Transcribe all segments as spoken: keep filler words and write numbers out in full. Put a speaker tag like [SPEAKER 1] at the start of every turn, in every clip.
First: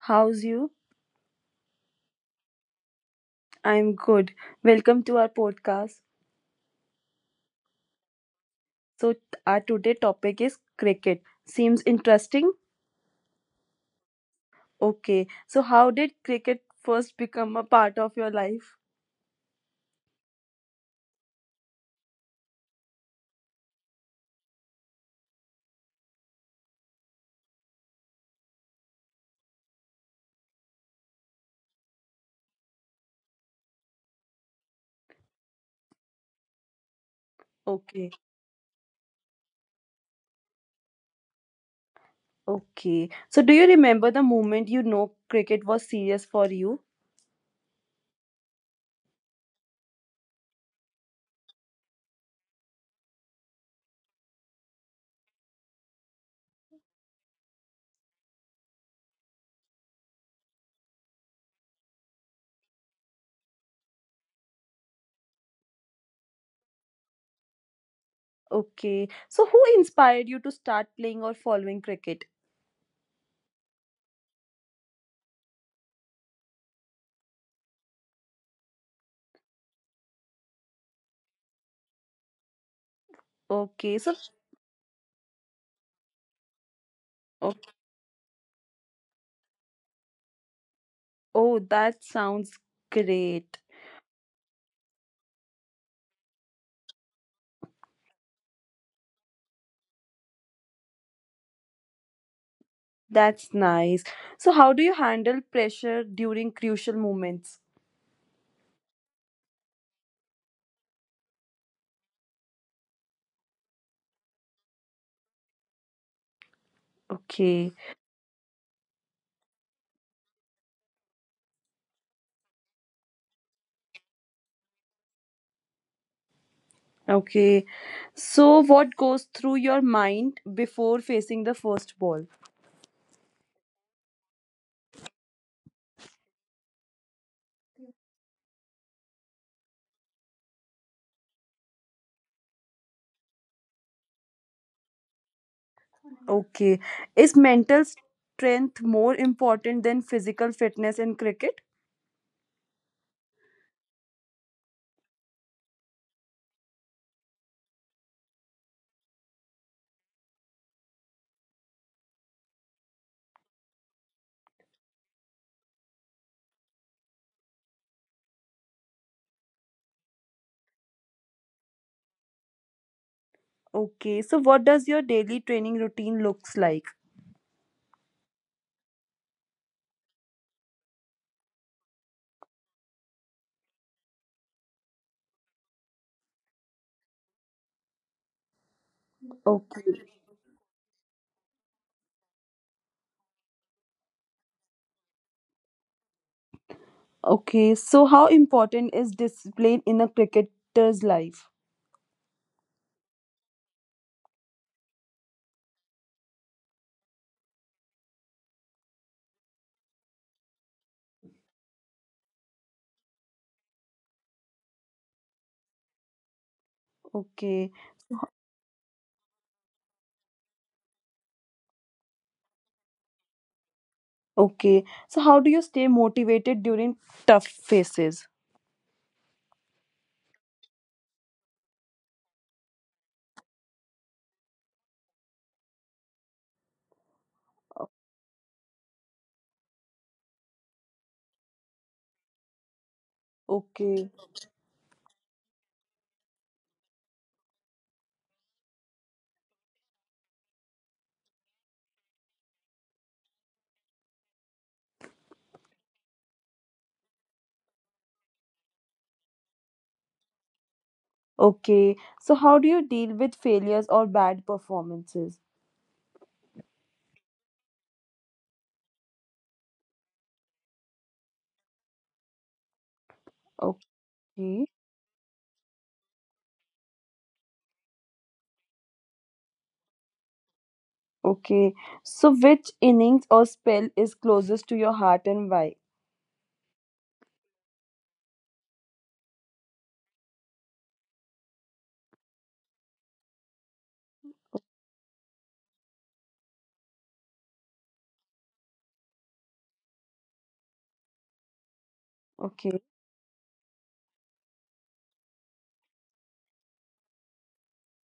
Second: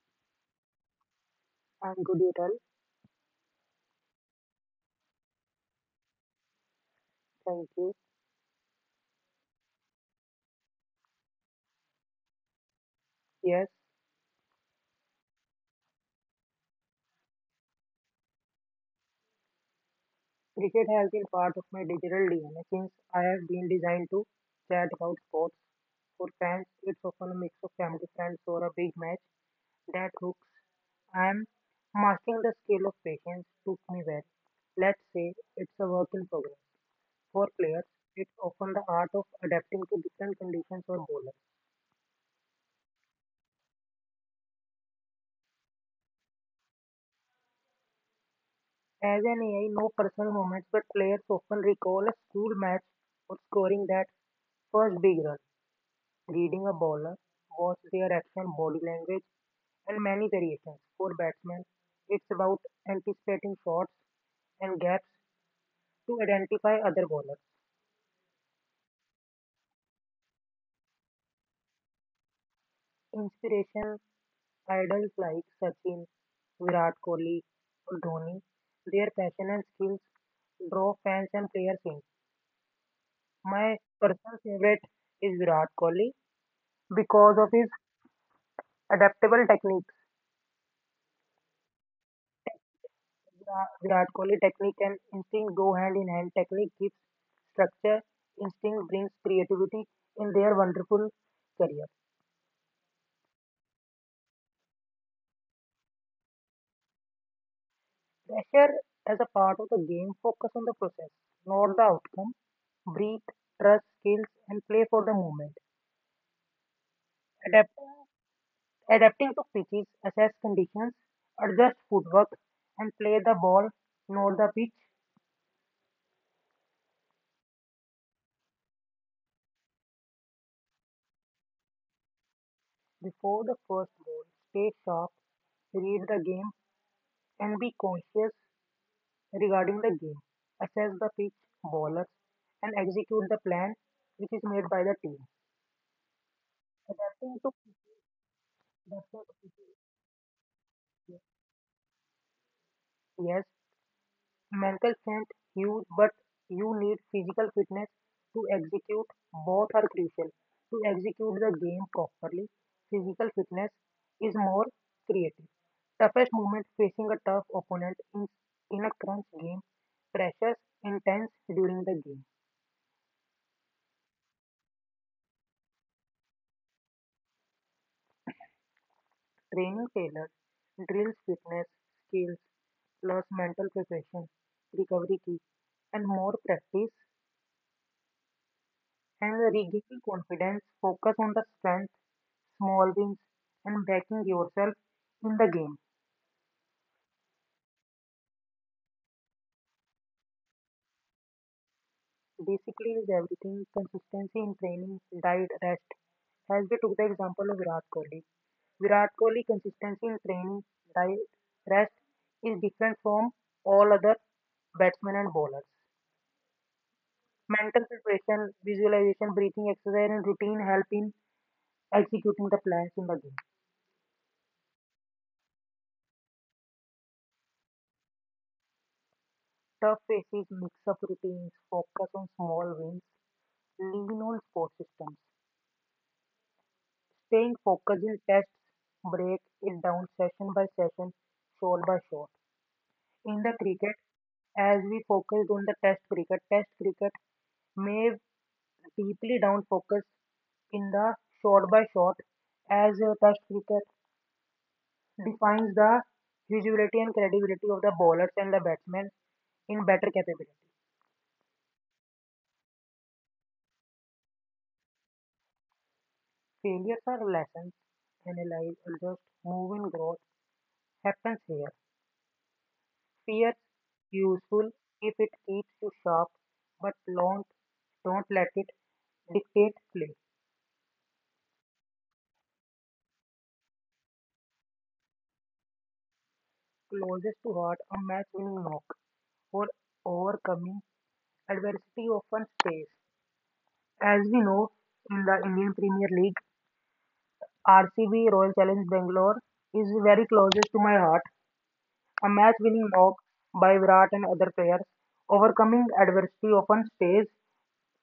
[SPEAKER 1] how's you?
[SPEAKER 2] I'm good, Utal.
[SPEAKER 1] I'm good. Welcome to our podcast.
[SPEAKER 2] Thank you.
[SPEAKER 1] So our today topic is cricket. Seems interesting?
[SPEAKER 2] Yes,
[SPEAKER 1] Okay. So how did cricket first become a part of your life?
[SPEAKER 2] cricket has been part of my digital D N A since I have been designed to chat about sports. For fans, it's often a mix of family friends or a big match that hooks. I'm mastering the skill of patience took me well. Let's say it's a work in progress. For players,
[SPEAKER 1] Okay.
[SPEAKER 2] it's often the art of adapting to different conditions or bowlers.
[SPEAKER 1] Okay. So do you remember the moment you know cricket was serious for you?
[SPEAKER 2] As an A I, no personal moments, but players often recall a school match or scoring that first big run. Reading a bowler, watch their action, body language, and many variations. For batsmen, it's about anticipating shots and gaps to identify other bowlers.
[SPEAKER 1] Okay. So who inspired you to start playing or following cricket?
[SPEAKER 2] Inspiration idols like Sachin, Virat Kohli, or Dhoni, their passion and skills draw fans and players in. My
[SPEAKER 1] Okay. So
[SPEAKER 2] personal favorite is Virat Kohli because
[SPEAKER 1] oh,
[SPEAKER 2] of his adaptable technique.
[SPEAKER 1] oh that sounds great.
[SPEAKER 2] Vira- Virat Kohli technique and instinct go hand in hand. Technique gives structure, instinct brings creativity in their wonderful career.
[SPEAKER 1] That's nice. So, how do you handle pressure during crucial moments?
[SPEAKER 2] Pressure as a part of the game, focus on the process, not the outcome. Breathe, trust skills, and play for the moment.
[SPEAKER 1] Okay,
[SPEAKER 2] Adapt, adapting to pitches, assess conditions, adjust footwork, and play the ball, not the pitch,
[SPEAKER 1] okay. So, what goes through your mind before facing the first ball?
[SPEAKER 2] before the first goal. Stay sharp, read the game, and be conscious regarding the game, assess the pitch, bowlers, and execute the plan which is made by the team.
[SPEAKER 1] Okay. Is
[SPEAKER 2] Adapting to
[SPEAKER 1] mental strength more
[SPEAKER 2] adapting
[SPEAKER 1] important than physical fitness in cricket?
[SPEAKER 2] yes, mental strength huge, but you need physical fitness to execute. Both are crucial. To execute the game properly, physical fitness is more creative. Toughest moment facing a tough opponent in, in a crunch game. Pressures intense during the game.
[SPEAKER 1] Okay. So, what does your daily training routine looks like?
[SPEAKER 2] Training tailors drills fitness skills plus mental preparation, recovery key, and more practice and regaining
[SPEAKER 1] Okay.
[SPEAKER 2] confidence. Focus on the strength, small wins, and backing yourself in the game.
[SPEAKER 1] Okay. So, how important is discipline in a cricketer's life?
[SPEAKER 2] Basically, is everything consistency in training, diet, rest. As we took the example of Virat Kohli, Virat Kohli consistency in training, diet, rest is different from all other batsmen and bowlers.
[SPEAKER 1] Okay.
[SPEAKER 2] Mental preparation, visualization, breathing exercise, and routine help in executing the plans in the game.
[SPEAKER 1] Okay. So how do you stay motivated during tough phases?
[SPEAKER 2] Tough, faces mix up routines, focus on small wins, lean on support systems. Staying focused in tests, break it down session by session, shot by shot. In the cricket,
[SPEAKER 1] Okay.
[SPEAKER 2] as we focused on the test cricket, test cricket may deeply down focus in the shot by shot as a test cricket defines the usability and credibility of the bowlers and the batsmen in better capability.
[SPEAKER 1] Okay. So how do you deal with failures or bad performances?
[SPEAKER 2] Failures are lessons, analyze, adjust, move in growth happens here. Fears
[SPEAKER 1] Okay.
[SPEAKER 2] useful if it keeps you sharp, but don't don't let it dictate play.
[SPEAKER 1] Okay. So which innings or spell is closest to your heart and why?
[SPEAKER 2] Closest to heart, a match winning knock for overcoming adversity often stays. As we know, in the Indian Premier League, R C B Royal Challenge Bangalore is very closest to my heart. A match
[SPEAKER 1] Okay.
[SPEAKER 2] winning knock by Virat and other players overcoming adversity often stays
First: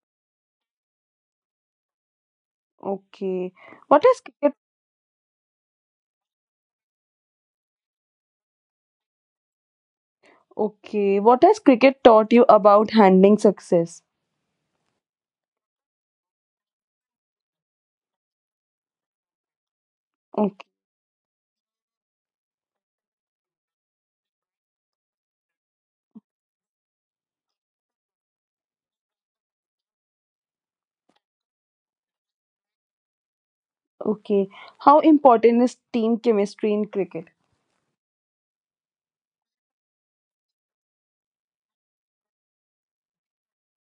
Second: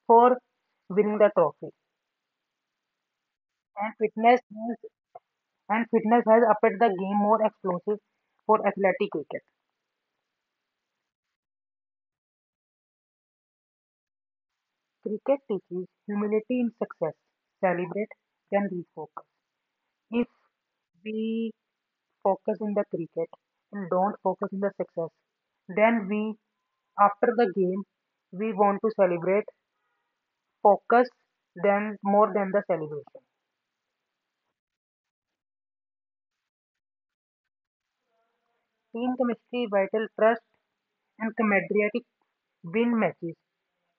[SPEAKER 2] for winning the trophy.
[SPEAKER 1] Okay.
[SPEAKER 2] And
[SPEAKER 1] What has
[SPEAKER 2] fitness
[SPEAKER 1] cricket
[SPEAKER 2] has, and fitness has upped the game more explosive for athletic cricket.
[SPEAKER 1] okay. What has cricket taught you about handling success?
[SPEAKER 2] Cricket teaches humility in success, celebrate, then refocus. If
[SPEAKER 1] Okay.
[SPEAKER 2] we focus in the cricket and don't focus in the success, then we, after the game, we want to celebrate, focus, then more than the celebration.
[SPEAKER 1] Okay. How important is team chemistry in cricket?
[SPEAKER 2] Team chemistry, vital trust, and camaraderie win matches.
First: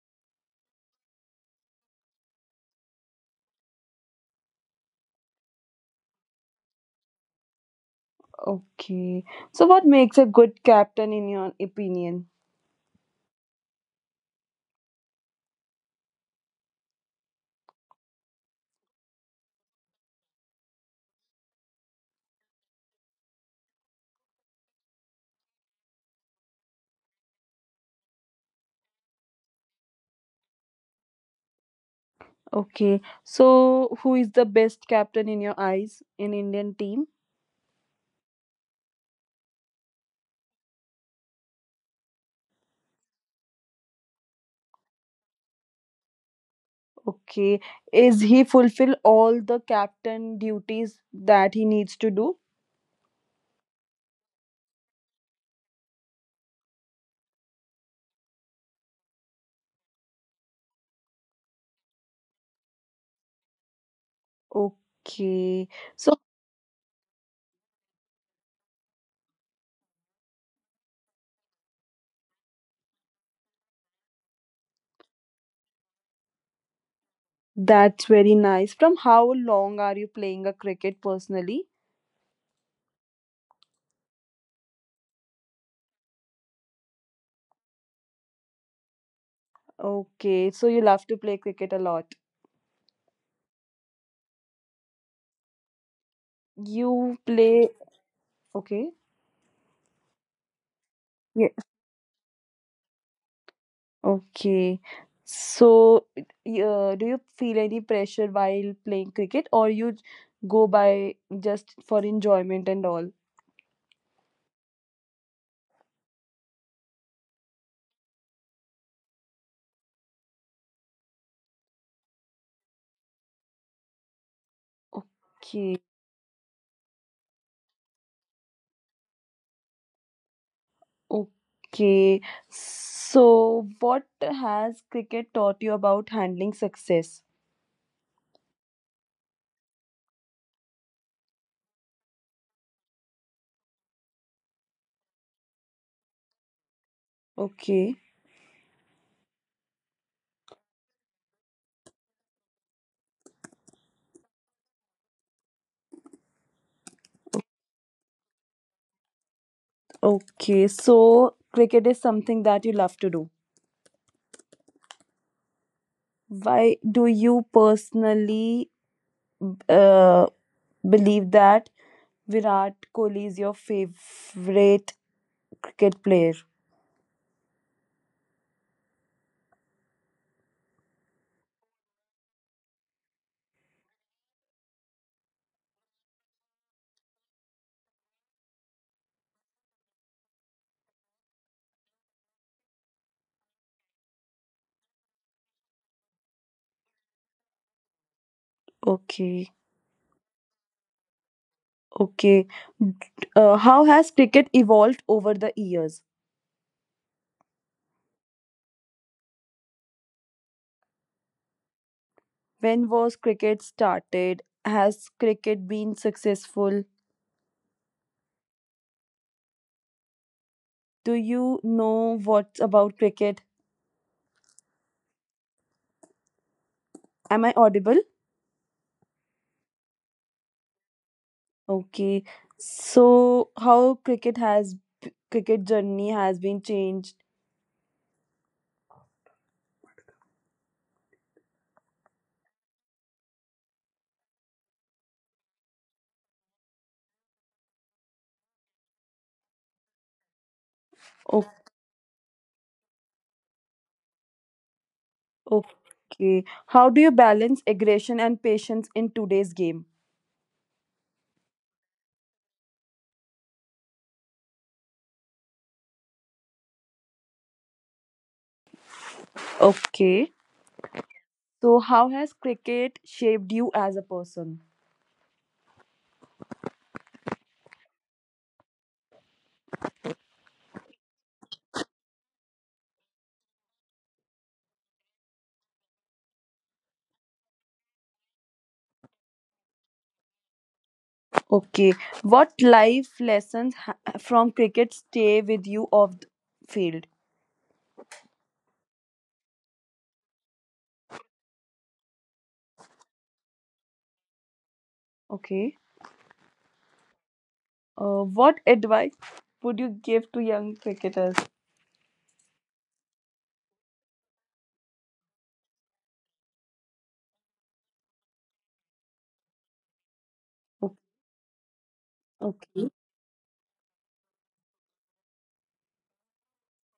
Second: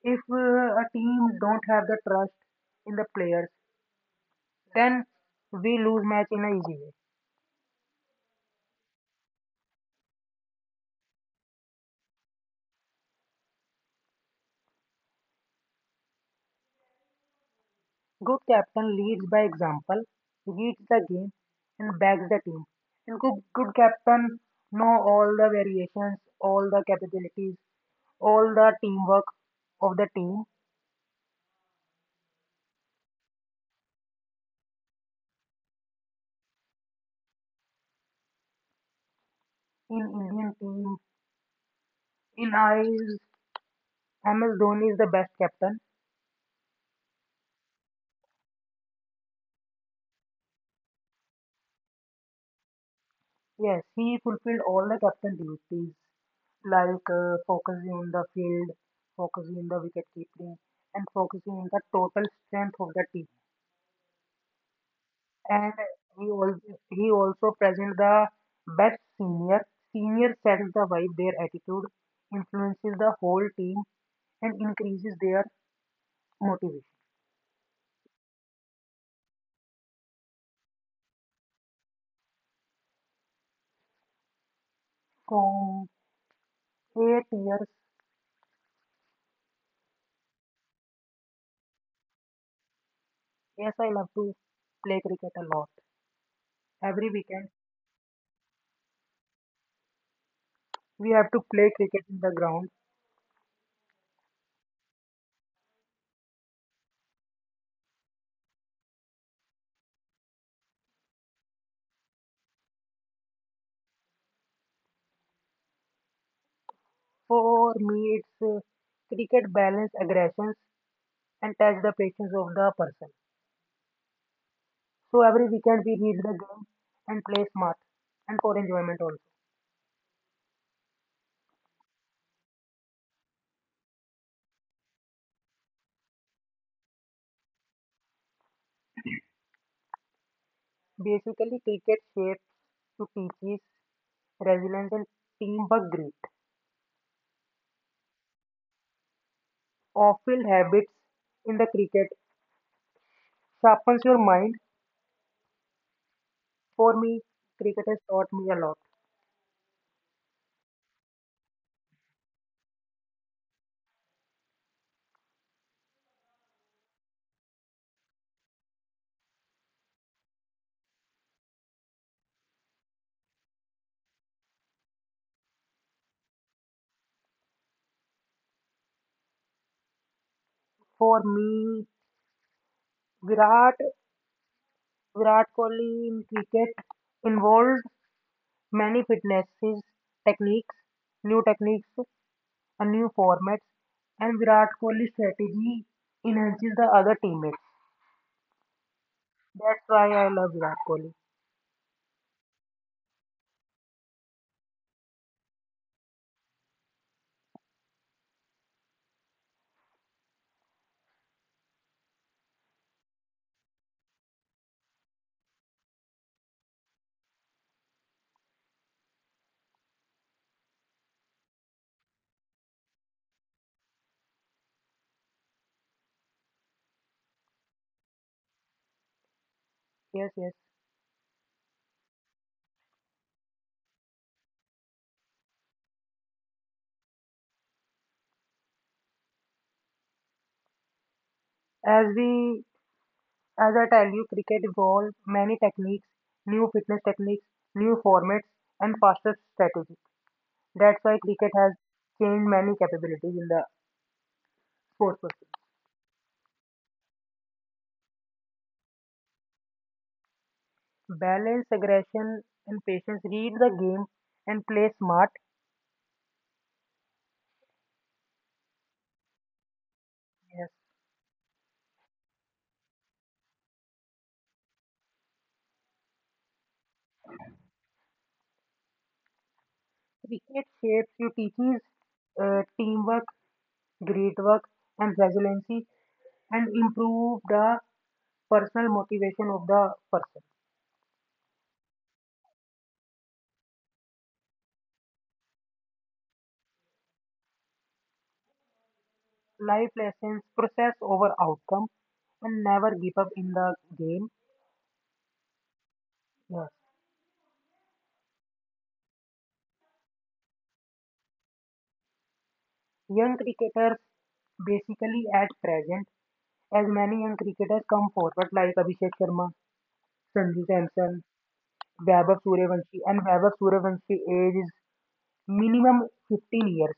[SPEAKER 2] If uh, a team don't have the trust in the players, then we lose match in an easy way.
[SPEAKER 1] Okay. So what makes a good captain in your opinion?
[SPEAKER 2] Good captain leads by example, reads the game, and backs the team. And good, good captain know all the variations, all the capabilities, all the teamwork of the team.
[SPEAKER 1] Okay. So, who is the best captain in your eyes in Indian team?
[SPEAKER 2] In Indian team, in eyes, M S Dhoni is the best captain.
[SPEAKER 1] Okay. Is he fulfill all the captain duties that he needs to do?
[SPEAKER 2] Yes, he fulfilled all the captain duties. Like uh, focusing on the field, focusing on the wicket keeping, and focusing on the total strength of the team. And
[SPEAKER 1] Okay.
[SPEAKER 2] he
[SPEAKER 1] So,
[SPEAKER 2] also he also present the best senior. Senior sets the vibe, their attitude influences the whole team and increases their motivation.
[SPEAKER 1] that's very nice. From how long are you playing a cricket personally?
[SPEAKER 2] From eight years,
[SPEAKER 1] Okay. So, you love to play cricket a lot.
[SPEAKER 2] yes, I love to play cricket a lot. Every
[SPEAKER 1] You
[SPEAKER 2] weekend
[SPEAKER 1] play, okay.
[SPEAKER 2] we have to play cricket in the ground.
[SPEAKER 1] Okay. So, y- uh, do you feel any pressure while playing cricket, or you j- go by just for enjoyment and all?
[SPEAKER 2] For me, it's uh, cricket balance aggressions and test the patience of the person. So every weekend we
[SPEAKER 1] Okay.
[SPEAKER 2] meet the game and play smart and for enjoyment also.
[SPEAKER 1] Okay. So, what has cricket taught you about handling success?
[SPEAKER 2] Basically, cricket shapes to teaches resilience and teamwork grit.
[SPEAKER 1] Okay.
[SPEAKER 2] Awful habits in the cricket sharpens your mind. For me, cricket has taught me a lot.
[SPEAKER 1] Okay. So, cricket is something that you love to do. Why do you personally uh, believe that Virat Kohli is your favorite cricket player?
[SPEAKER 2] For me, Virat Virat Kohli in cricket involved many fitnesses techniques, new techniques and new formats. And Virat Kohli's strategy enhances the other teammates.
[SPEAKER 1] Okay,
[SPEAKER 2] That's why I love Virat Kohli.
[SPEAKER 1] okay. Uh, how has cricket evolved over the years? When was cricket started? Has cricket been successful? Do you know what's about cricket? Am I audible?
[SPEAKER 2] Yes, yes.
[SPEAKER 1] Okay. So how cricket has cricket journey has been changed?
[SPEAKER 2] As we, as I tell you, cricket evolved many techniques, new fitness techniques, new formats, and faster strategies. That's why cricket
[SPEAKER 1] O-
[SPEAKER 2] has changed many capabilities in the sports. Person.
[SPEAKER 1] Okay. How do you balance aggression and patience in today's game?
[SPEAKER 2] Balance, aggression, and patience. Read the game and play smart.
[SPEAKER 1] Okay.
[SPEAKER 2] Yes.
[SPEAKER 1] So how has cricket shaped you as a person?
[SPEAKER 2] Cricket shapes you teaches uh, teamwork, great work, and resiliency. And improve the personal motivation of the person.
[SPEAKER 1] Okay. What life lessons ha- from cricket stay with you off the field?
[SPEAKER 2] Life lessons, process over outcome, and never give up in the game.
[SPEAKER 1] Okay.
[SPEAKER 2] Yes.
[SPEAKER 1] Uh, what advice would you give to young cricketers?
[SPEAKER 2] Young cricketers, basically at present, as many young cricketers come forward like Abhishek Sharma, Sanju
[SPEAKER 1] O-
[SPEAKER 2] Samson, Vaibhav
[SPEAKER 1] Okay.
[SPEAKER 2] Suryavanshi, and Vaibhav Suryavanshi age is minimum fifteen years.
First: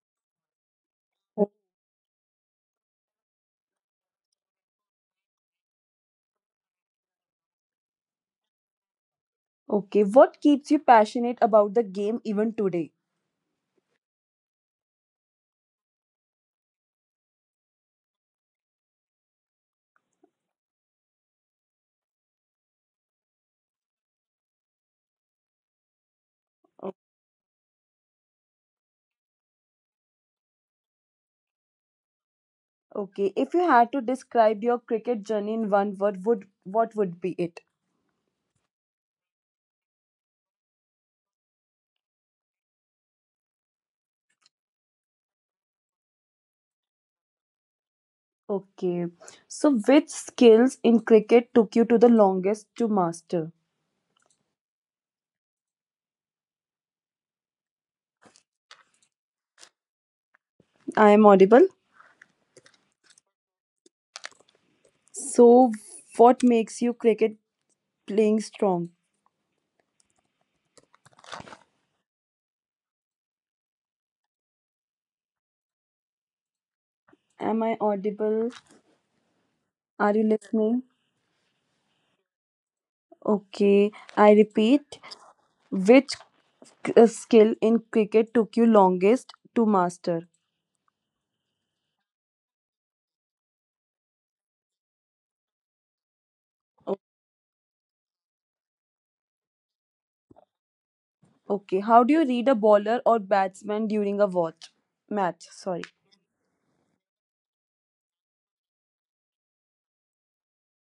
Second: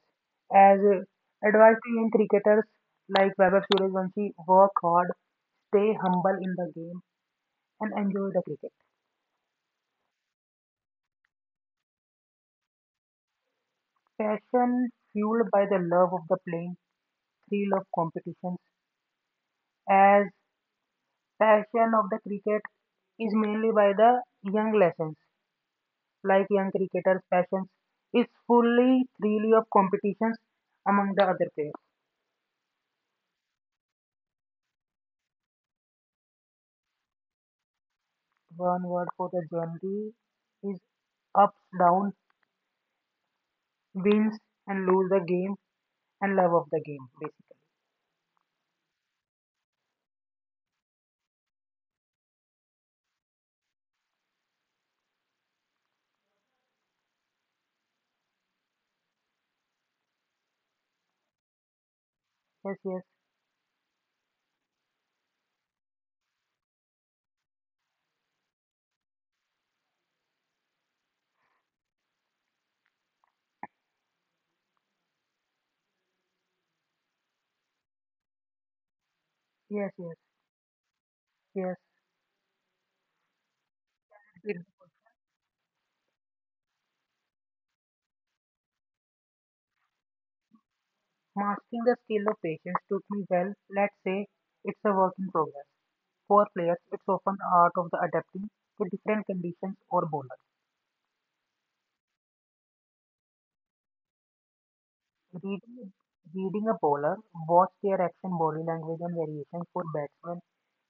[SPEAKER 2] As uh, advice to young cricketers like Vaibhav Suryavanshi, work hard, stay humble in the game, and enjoy the cricket.
[SPEAKER 1] Okay. What keeps you passionate about the game even today?
[SPEAKER 2] Passion fueled by the love of the playing, thrill of competition, as passion of the cricket is mainly by the young lessons, like young
[SPEAKER 1] O-
[SPEAKER 2] cricketers' passions is fully thrill of competitions among the other players.
[SPEAKER 1] Okay. If you had to describe your cricket journey in one word, would what would be it?
[SPEAKER 2] One word for the journey is ups, down, wins and lose the game and love of the game basically.
[SPEAKER 1] Okay. So, which skills in cricket took you to the longest to master? I am audible.
[SPEAKER 2] Yes, yes,
[SPEAKER 1] So, what makes you cricket playing strong. Am I audible?
[SPEAKER 2] yes, yes,
[SPEAKER 1] Are you listening?
[SPEAKER 2] yes.
[SPEAKER 1] Okay, I
[SPEAKER 2] It,
[SPEAKER 1] repeat. Which k- uh, skill in cricket took you longest to master?
[SPEAKER 2] mastering the skill of patience took me well. Let's say it's a work in progress. For players,
[SPEAKER 1] O-
[SPEAKER 2] it's often the art of the adapting to different conditions or bowlers.
[SPEAKER 1] Okay, how do you read a bowler or batsman during a watch match?
[SPEAKER 2] Read,
[SPEAKER 1] Sorry.
[SPEAKER 2] reading a bowler, watch their action, body language, and variations for batsmen.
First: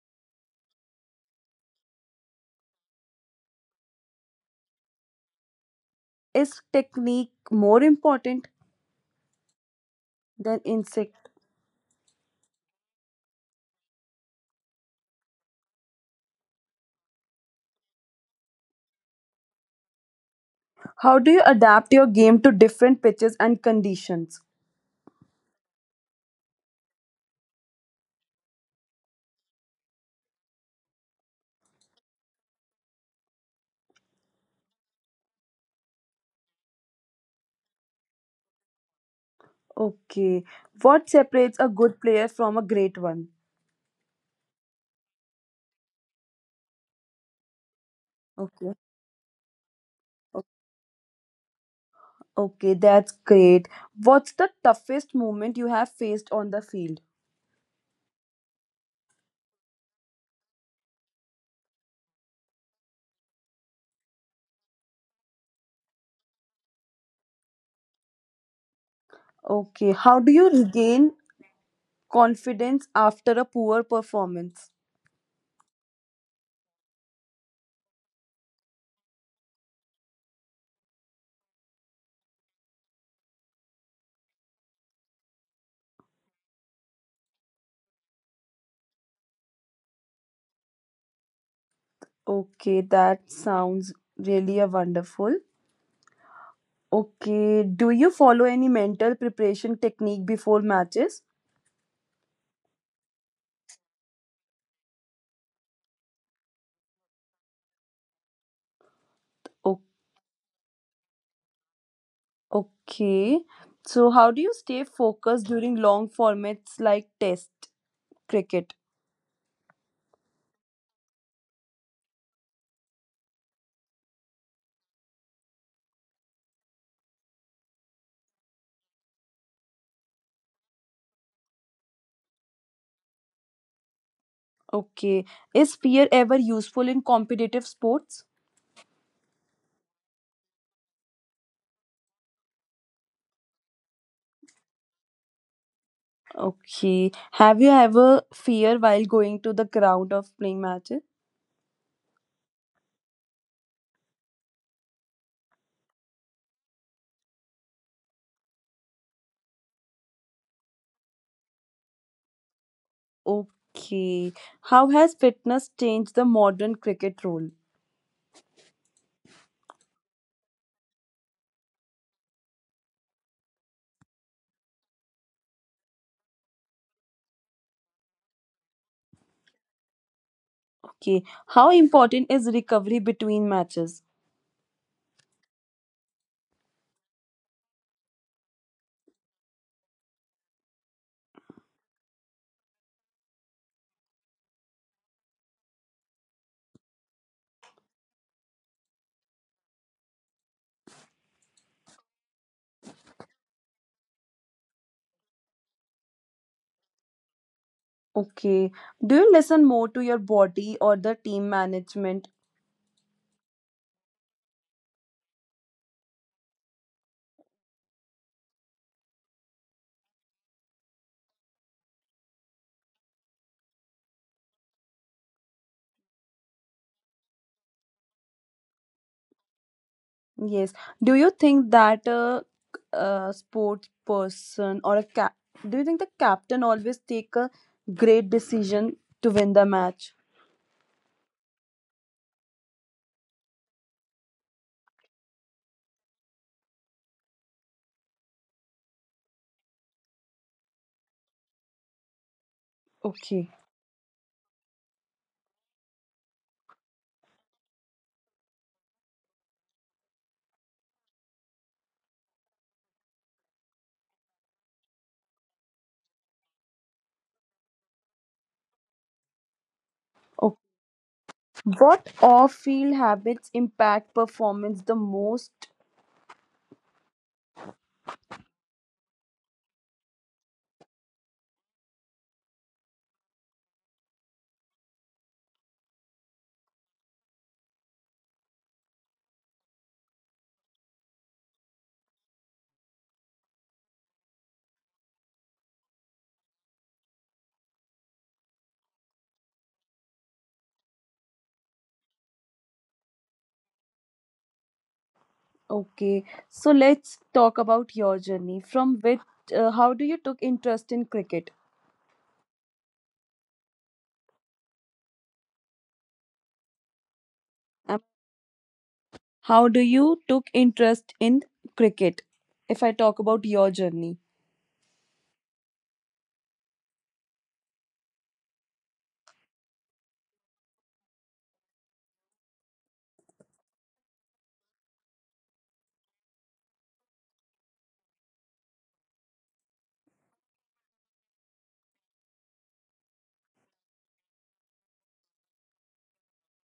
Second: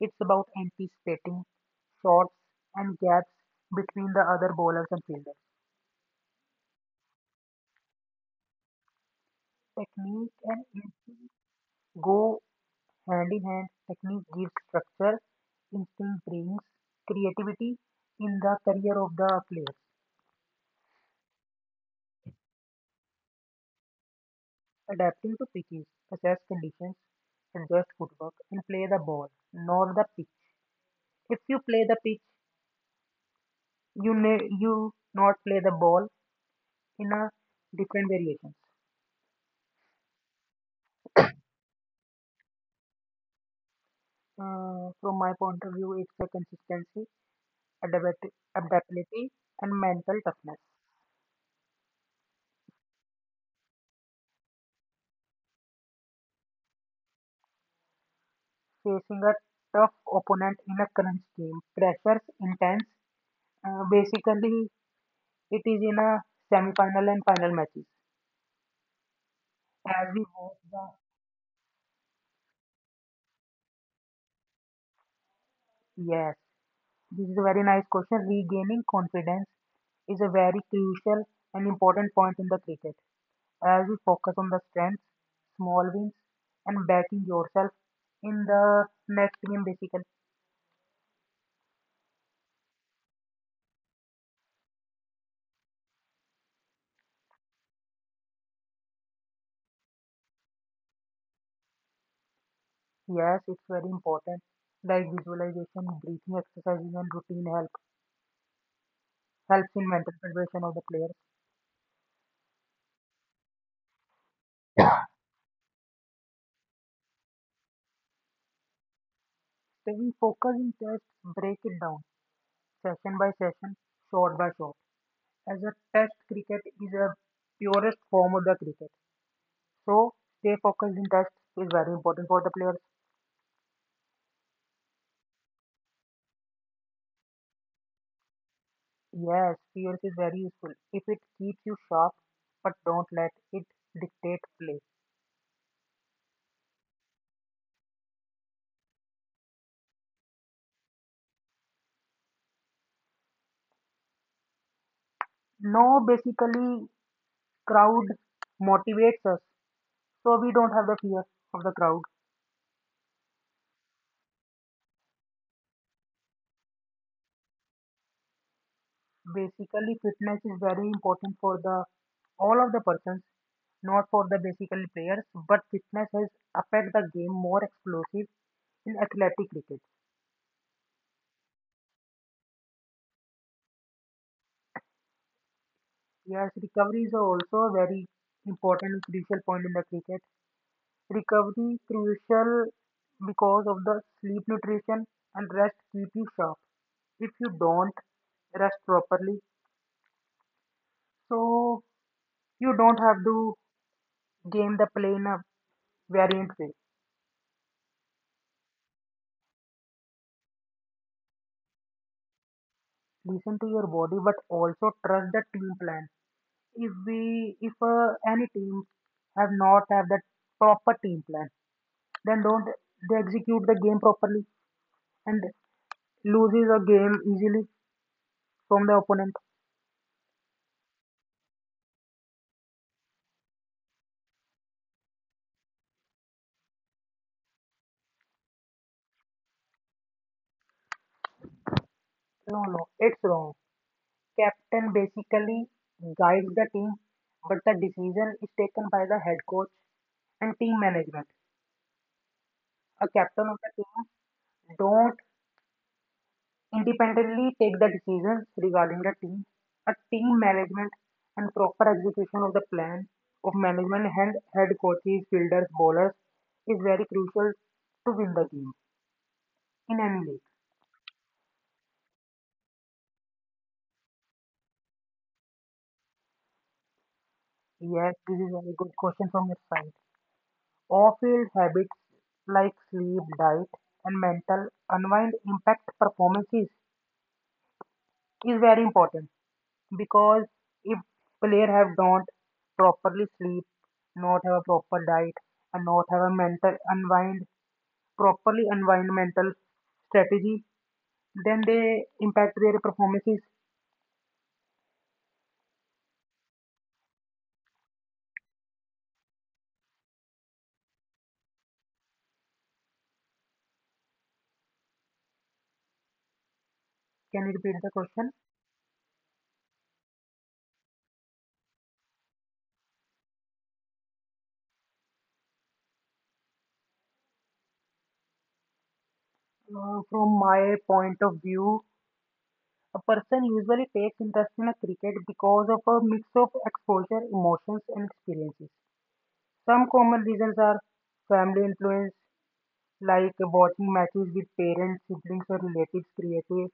[SPEAKER 2] It's about anticipating shots and gaps between the other bowlers and fielders.
[SPEAKER 1] Is technique more important
[SPEAKER 2] Technique
[SPEAKER 1] than
[SPEAKER 2] and in-
[SPEAKER 1] insect?
[SPEAKER 2] Go hand in hand. Technique gives structure, instinct brings creativity in the career of the player.
[SPEAKER 1] How do you adapt your game to different pitches and conditions?
[SPEAKER 2] Adapting to pitches, assess conditions, adjust footwork, and play the ball, not the pitch. If you play the pitch, you ne- you not play the ball in a different variations.
[SPEAKER 1] Okay. What separates a good player from a great one?
[SPEAKER 2] Uh, from my point of view, it's a consistency, adapt-
[SPEAKER 1] Okay.
[SPEAKER 2] adaptability, and mental toughness.
[SPEAKER 1] Okay, that's great. What's the toughest moment you have faced on the field?
[SPEAKER 2] Facing a tough opponent in a crunch game, pressures intense. Uh, basically, it is in a semi-final and final matches.
[SPEAKER 1] Okay,
[SPEAKER 2] As
[SPEAKER 1] how
[SPEAKER 2] we
[SPEAKER 1] do you
[SPEAKER 2] watch the
[SPEAKER 1] regain confidence after a poor performance?
[SPEAKER 2] yes, this is a very nice question. Regaining confidence is a very crucial and important point in the cricket as we focus on the strengths, small wins, and backing yourself in the next game. Basically,
[SPEAKER 1] Okay, that sounds really a wonderful. Okay, do you follow any mental preparation technique before matches?
[SPEAKER 2] yes, it's very important. Like visualization, breathing exercises, and routine help helps
[SPEAKER 1] O-
[SPEAKER 2] in mental preparation of the player.
[SPEAKER 1] okay, so how do you stay focused during long formats like test cricket?
[SPEAKER 2] So we focus in test, break it down session by session, shot by shot. As a test cricket is a purest form of the cricket. So stay focused in touch is very important for the players.
[SPEAKER 1] Okay, is fear ever useful in competitive sports?
[SPEAKER 2] Yes, fears is very useful if it keeps you sharp, but don't let it dictate play.
[SPEAKER 1] Okay. Have you ever fear while going to the ground of playing matches?
[SPEAKER 2] No, basically, crowd motivates us, so we don't have the fear of the crowd.
[SPEAKER 1] Okay. How has fitness changed the modern cricket role?
[SPEAKER 2] Basically, fitness is very important for the all of the persons, not for the basically players. But fitness has affect the game more explosive in athletic cricket.
[SPEAKER 1] Okay. How important is recovery between matches?
[SPEAKER 2] Yes, recoveries are also a very important and crucial point in the cricket. Recovery crucial because of the sleep nutrition and rest keep you sharp. If you don't rest properly, so you don't have to game the play in a variant way.
[SPEAKER 1] Okay. Do you listen more to your body or the team management?
[SPEAKER 2] Listen to your body, but also trust the team plan. If we, if uh, any team have not have that proper team plan, then don't they execute the game properly and loses a game easily from the opponent.
[SPEAKER 1] Yes. Do you think that a, a sports person or a cap? Do you think the captain always take a great decision to win the match?
[SPEAKER 2] No, no, it's wrong. Captain basically guides the team, but the decision is taken by the head coach and team management. A captain
[SPEAKER 1] Okay.
[SPEAKER 2] of the team don't independently take the decisions regarding the team. A team management and proper execution of the plan of management and head coaches, fielders, bowlers is very crucial to win the game in any league.
[SPEAKER 1] What off-field habits impact performance the most?
[SPEAKER 2] Yes, this is a very good question from your side. Off-field habits like sleep, diet, and mental unwind impact performances is very important because if player have don't properly sleep, not have a proper diet, and not have a mental unwind properly unwind mental strategy, then they impact their performances.
[SPEAKER 1] Okay, so let's talk about your journey. From which, uh, how do you took interest in cricket?
[SPEAKER 2] Can you repeat the
[SPEAKER 1] Um,
[SPEAKER 2] question?
[SPEAKER 1] How do you took interest in cricket? If I talk about your journey.
[SPEAKER 2] Uh, from my point of view, a person usually takes interest in a cricket because of a mix of exposure, emotions, and experiences. Some common reasons are family influence, like watching matches with parents, siblings, or relatives, creative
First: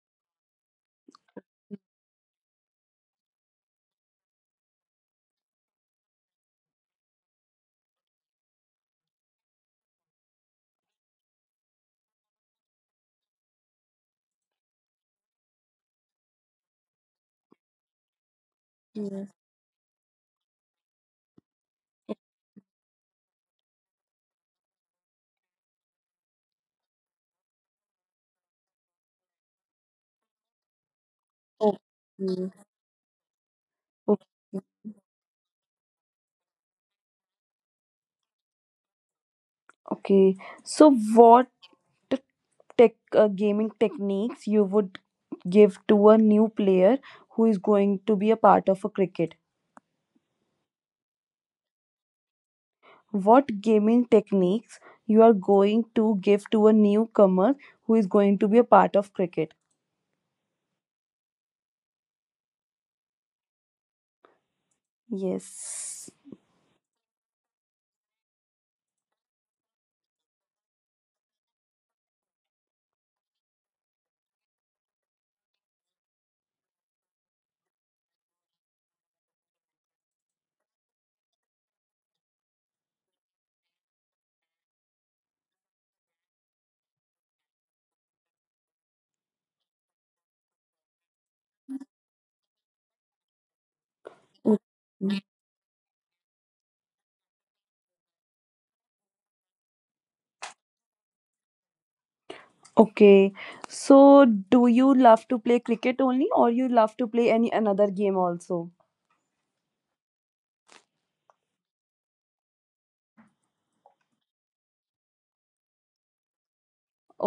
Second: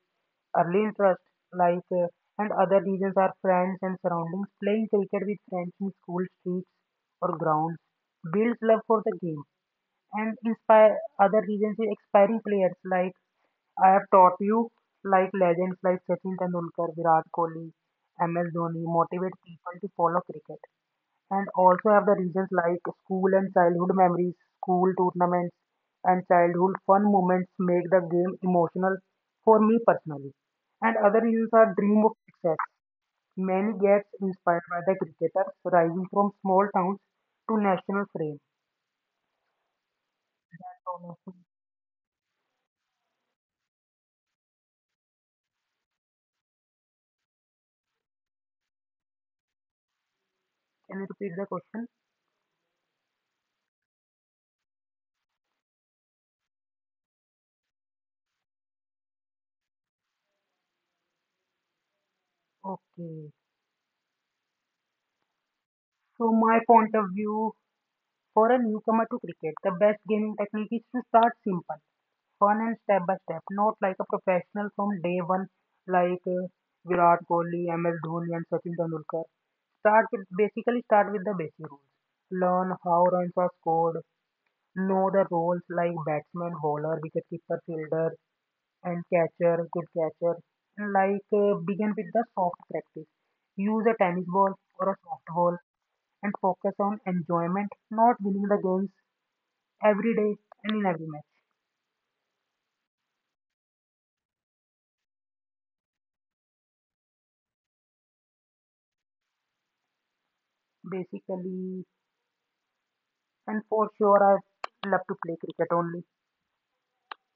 [SPEAKER 2] early interest, like uh, and other reasons are friends and surroundings. Playing cricket with friends in school streets or grounds builds love for the game, and inspire other reasons is expiring players like I have taught you, like legends like Sachin Tendulkar, Virat Kohli, M S Dhoni, motivate
[SPEAKER 1] Yes.
[SPEAKER 2] people to follow cricket and also have the reasons like school and childhood memories, school tournaments, and childhood fun moments make the game emotional for me personally. And other reasons are dream of success.
[SPEAKER 1] Okay.
[SPEAKER 2] Many gets
[SPEAKER 1] Okay.
[SPEAKER 2] inspired by the cricketers rising from small towns to national fame.
[SPEAKER 1] Okay. So
[SPEAKER 2] So,
[SPEAKER 1] what tech uh, gaming techniques you would give to a new player who is going to be a part of a cricket?
[SPEAKER 2] can you repeat the question?
[SPEAKER 1] What gaming techniques you are going to give to a newcomer who is going to be a part of cricket?
[SPEAKER 2] Okay.
[SPEAKER 1] Yes.
[SPEAKER 2] So my point of view, for a newcomer to cricket, the best gaming technique is to start simple fun and step by step, not like a professional from day one, like uh, Virat Kohli, M S Dhoni, and Sachin Tendulkar. Start with basically start with the basic rules. Learn how runs are scored, know the roles like batsman, bowler, wicketkeeper, fielder, and catcher, good catcher. Like uh, begin with the soft practice. Use a tennis ball or a soft
[SPEAKER 1] Mm.
[SPEAKER 2] ball and focus on enjoyment, not winning the games every day and in every match.
[SPEAKER 1] Okay, so do you love to play cricket only or you love to play any another game also?
[SPEAKER 2] Basically, and for sure, I love to play cricket only.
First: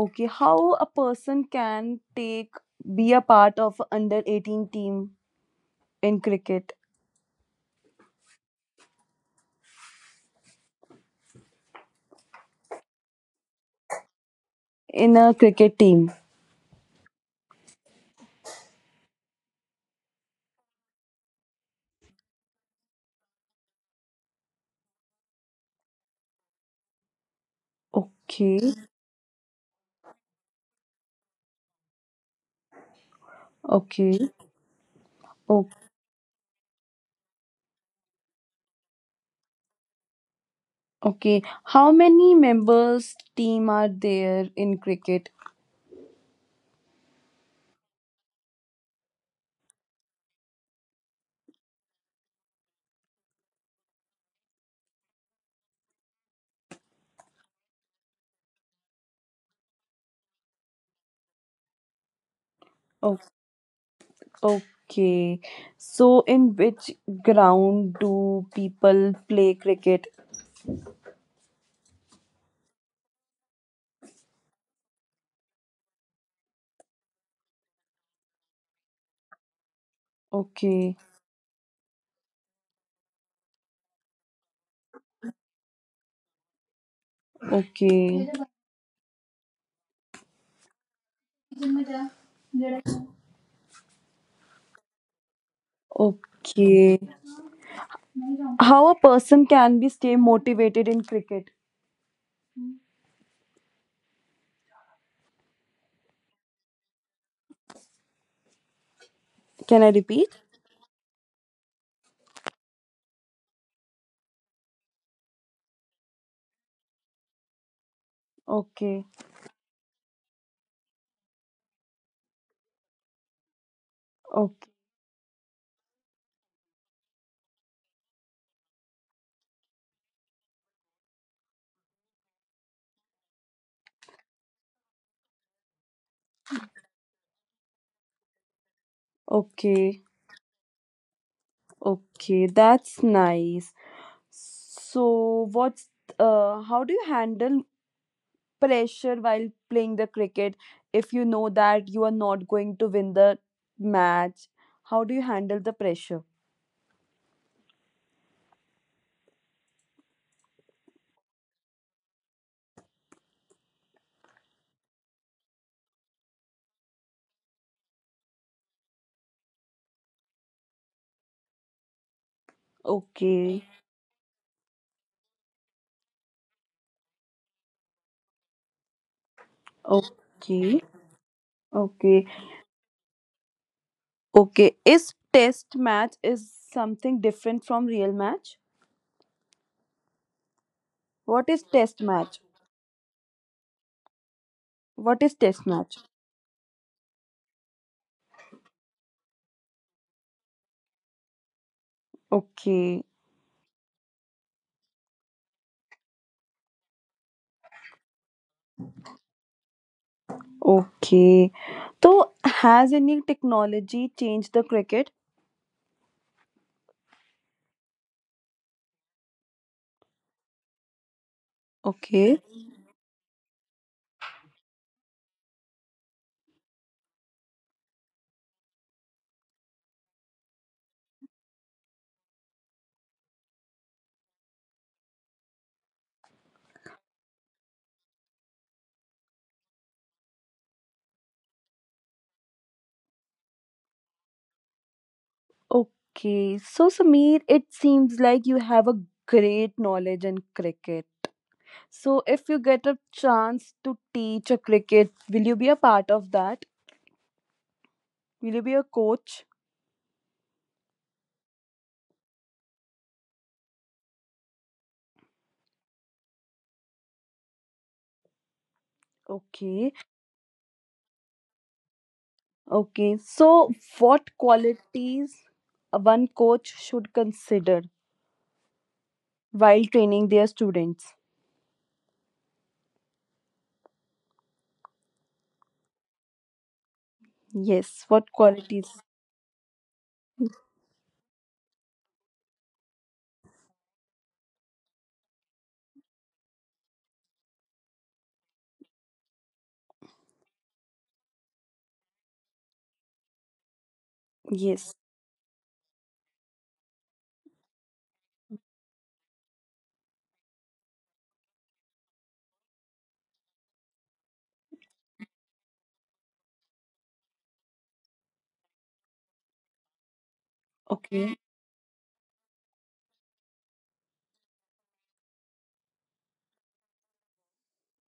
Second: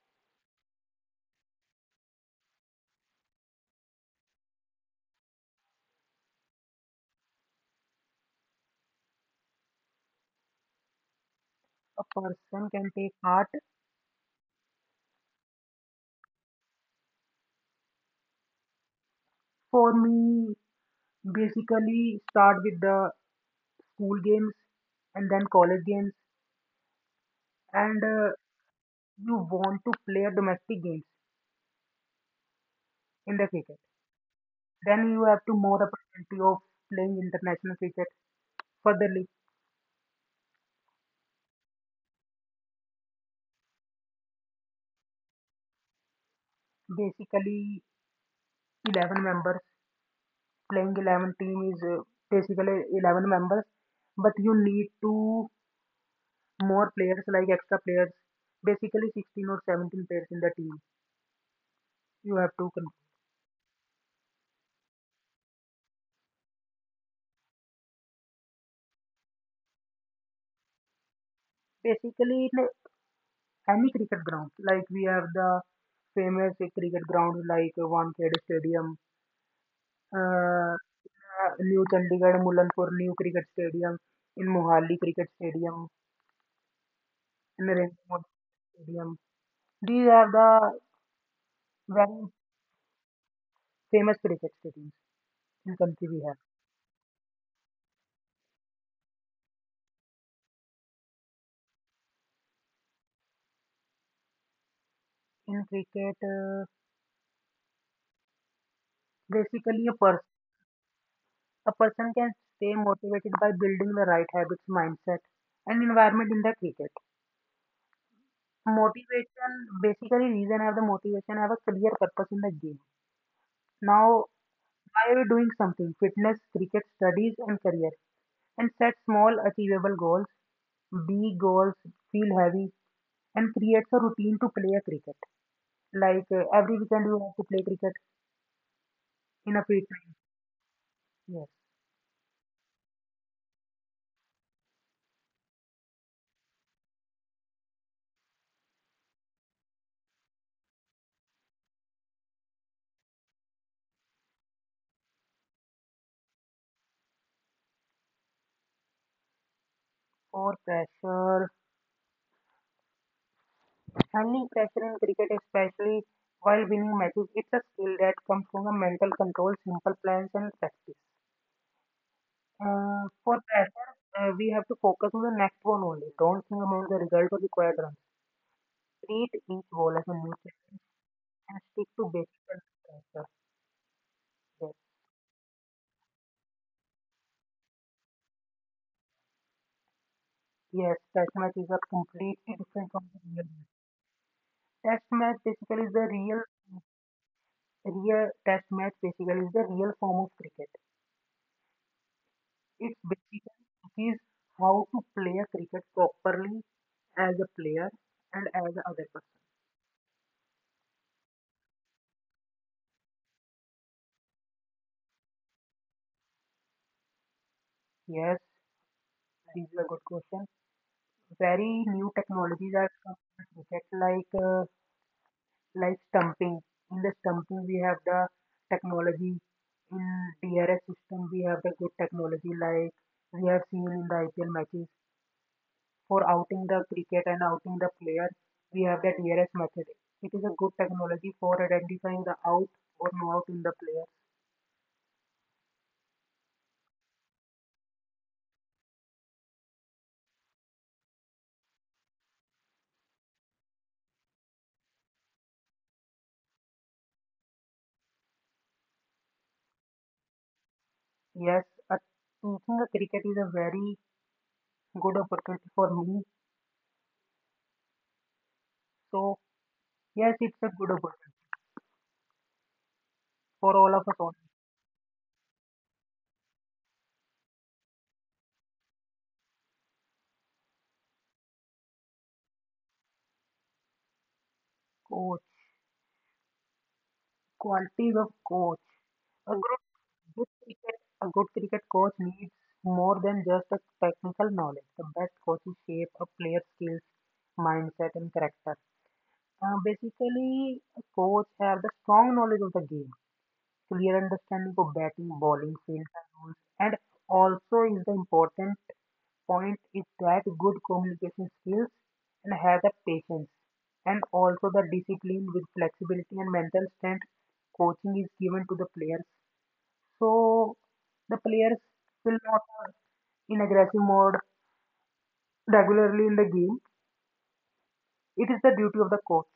[SPEAKER 1] Okay, how a person can take be a part of under eighteen team in cricket
[SPEAKER 2] A person can take art.
[SPEAKER 1] in a cricket team?
[SPEAKER 2] For me, basically, start with the school games and then college games. And uh,
[SPEAKER 1] Okay.
[SPEAKER 2] You want to play domestic games in the cricket.
[SPEAKER 1] Okay.
[SPEAKER 2] Then you have to
[SPEAKER 1] o-
[SPEAKER 2] more opportunity of playing international cricket. Furtherly,
[SPEAKER 1] okay, how many members team are there in cricket?
[SPEAKER 2] basically, eleven members. Playing eleven team is uh, basically eleven members. But you need to more players, like extra players, basically sixteen or seventeen players in the team you have to con-
[SPEAKER 1] O- Okay. So, in which ground do people play cricket?
[SPEAKER 2] basically in any cricket ground, like we have the famous cricket grounds like Wankhede Stadium, uh,
[SPEAKER 1] Okay.
[SPEAKER 2] uh, new Chandigarh Mullanpur new cricket stadium, in Mohali cricket stadium, in
[SPEAKER 1] Okay.
[SPEAKER 2] Rainbow stadium. These are the very famous cricket stadiums in country we have.
[SPEAKER 1] Okay. How a person can be stay motivated in cricket?
[SPEAKER 2] In cricket, uh,
[SPEAKER 1] Can
[SPEAKER 2] basically
[SPEAKER 1] I
[SPEAKER 2] a person
[SPEAKER 1] repeat?
[SPEAKER 2] a person can stay motivated by building the right habits, mindset, and environment in the cricket.
[SPEAKER 1] Okay.
[SPEAKER 2] Motivation, basically, reason have the motivation, have a clear purpose in the game. Now,
[SPEAKER 1] Okay.
[SPEAKER 2] why are you doing something? Fitness, cricket, studies, and career. And set small, achievable goals. Big goals feel heavy and creates a routine to play a cricket. Like uh, every weekend you have to play cricket in a free
[SPEAKER 1] Okay.
[SPEAKER 2] time. Yes.
[SPEAKER 1] Okay. That's nice. So, what's uh, how do you handle pressure while playing the cricket if you know that you are not going to win the match? How do you handle the pressure?
[SPEAKER 2] Or pressure. Handling pressure in cricket, especially while winning matches, it's a skill that comes from a mental control, simple plans, and practice. Uh, for
[SPEAKER 1] Okay,
[SPEAKER 2] pressure, uh, we have to focus on the next one only. Don't think about the result or required runs. Treat each ball as a new challenge
[SPEAKER 1] okay,
[SPEAKER 2] and stick to basic
[SPEAKER 1] okay,
[SPEAKER 2] pressure. Yes,
[SPEAKER 1] okay. Is test match is something different from real match?
[SPEAKER 2] yes, test matches
[SPEAKER 1] What
[SPEAKER 2] are
[SPEAKER 1] is test
[SPEAKER 2] completely
[SPEAKER 1] match?
[SPEAKER 2] different from the real match. Test match
[SPEAKER 1] What is
[SPEAKER 2] basically is
[SPEAKER 1] test
[SPEAKER 2] the
[SPEAKER 1] match?
[SPEAKER 2] real, real test match basically is the real form of cricket. It's basically
[SPEAKER 1] Okay,
[SPEAKER 2] It is how to play a cricket properly as a player and as a other person.
[SPEAKER 1] okay. So has any technology changed the cricket?
[SPEAKER 2] Yes, these are good questions. Very new technologies
[SPEAKER 1] Okay.
[SPEAKER 2] are coming to cricket, like uh, like stumping. In the stumping, we have the technology. In D R S system, we have the good technology, like we have seen in the I P L matches. For outing the cricket and outing the player, we have the D R S method. It is a good technology for identifying the out or no out in the player.
[SPEAKER 1] Okay, so Sameer, it seems like you have a great knowledge in cricket. So, if you get a chance to teach a cricket, will you be a part of that? Will you be a coach?
[SPEAKER 2] Yes, uh, teaching a cricket is a very good opportunity for me. So, yes, it's a good
[SPEAKER 1] Okay,
[SPEAKER 2] opportunity for all of
[SPEAKER 1] okay.
[SPEAKER 2] us. All.
[SPEAKER 1] So, what qualities a one coach should consider while training their students?
[SPEAKER 2] Coach, qualities of coach.
[SPEAKER 1] Yes,
[SPEAKER 2] A
[SPEAKER 1] what
[SPEAKER 2] good,
[SPEAKER 1] qualities?
[SPEAKER 2] good cricket, a good cricket coach needs more than just a technical knowledge. The best coaches shape a player's skills, mindset, and character. Uh, basically, a coach have the strong knowledge of the game, clear understanding of batting, bowling, field
[SPEAKER 1] Yes,
[SPEAKER 2] rules, and also is the important point is that good communication skills and have the patience and also the discipline with flexibility and mental strength. Coaching is given to the players so the players will not
[SPEAKER 1] okay.
[SPEAKER 2] are in aggressive mode regularly in the game. It is the duty of the coach.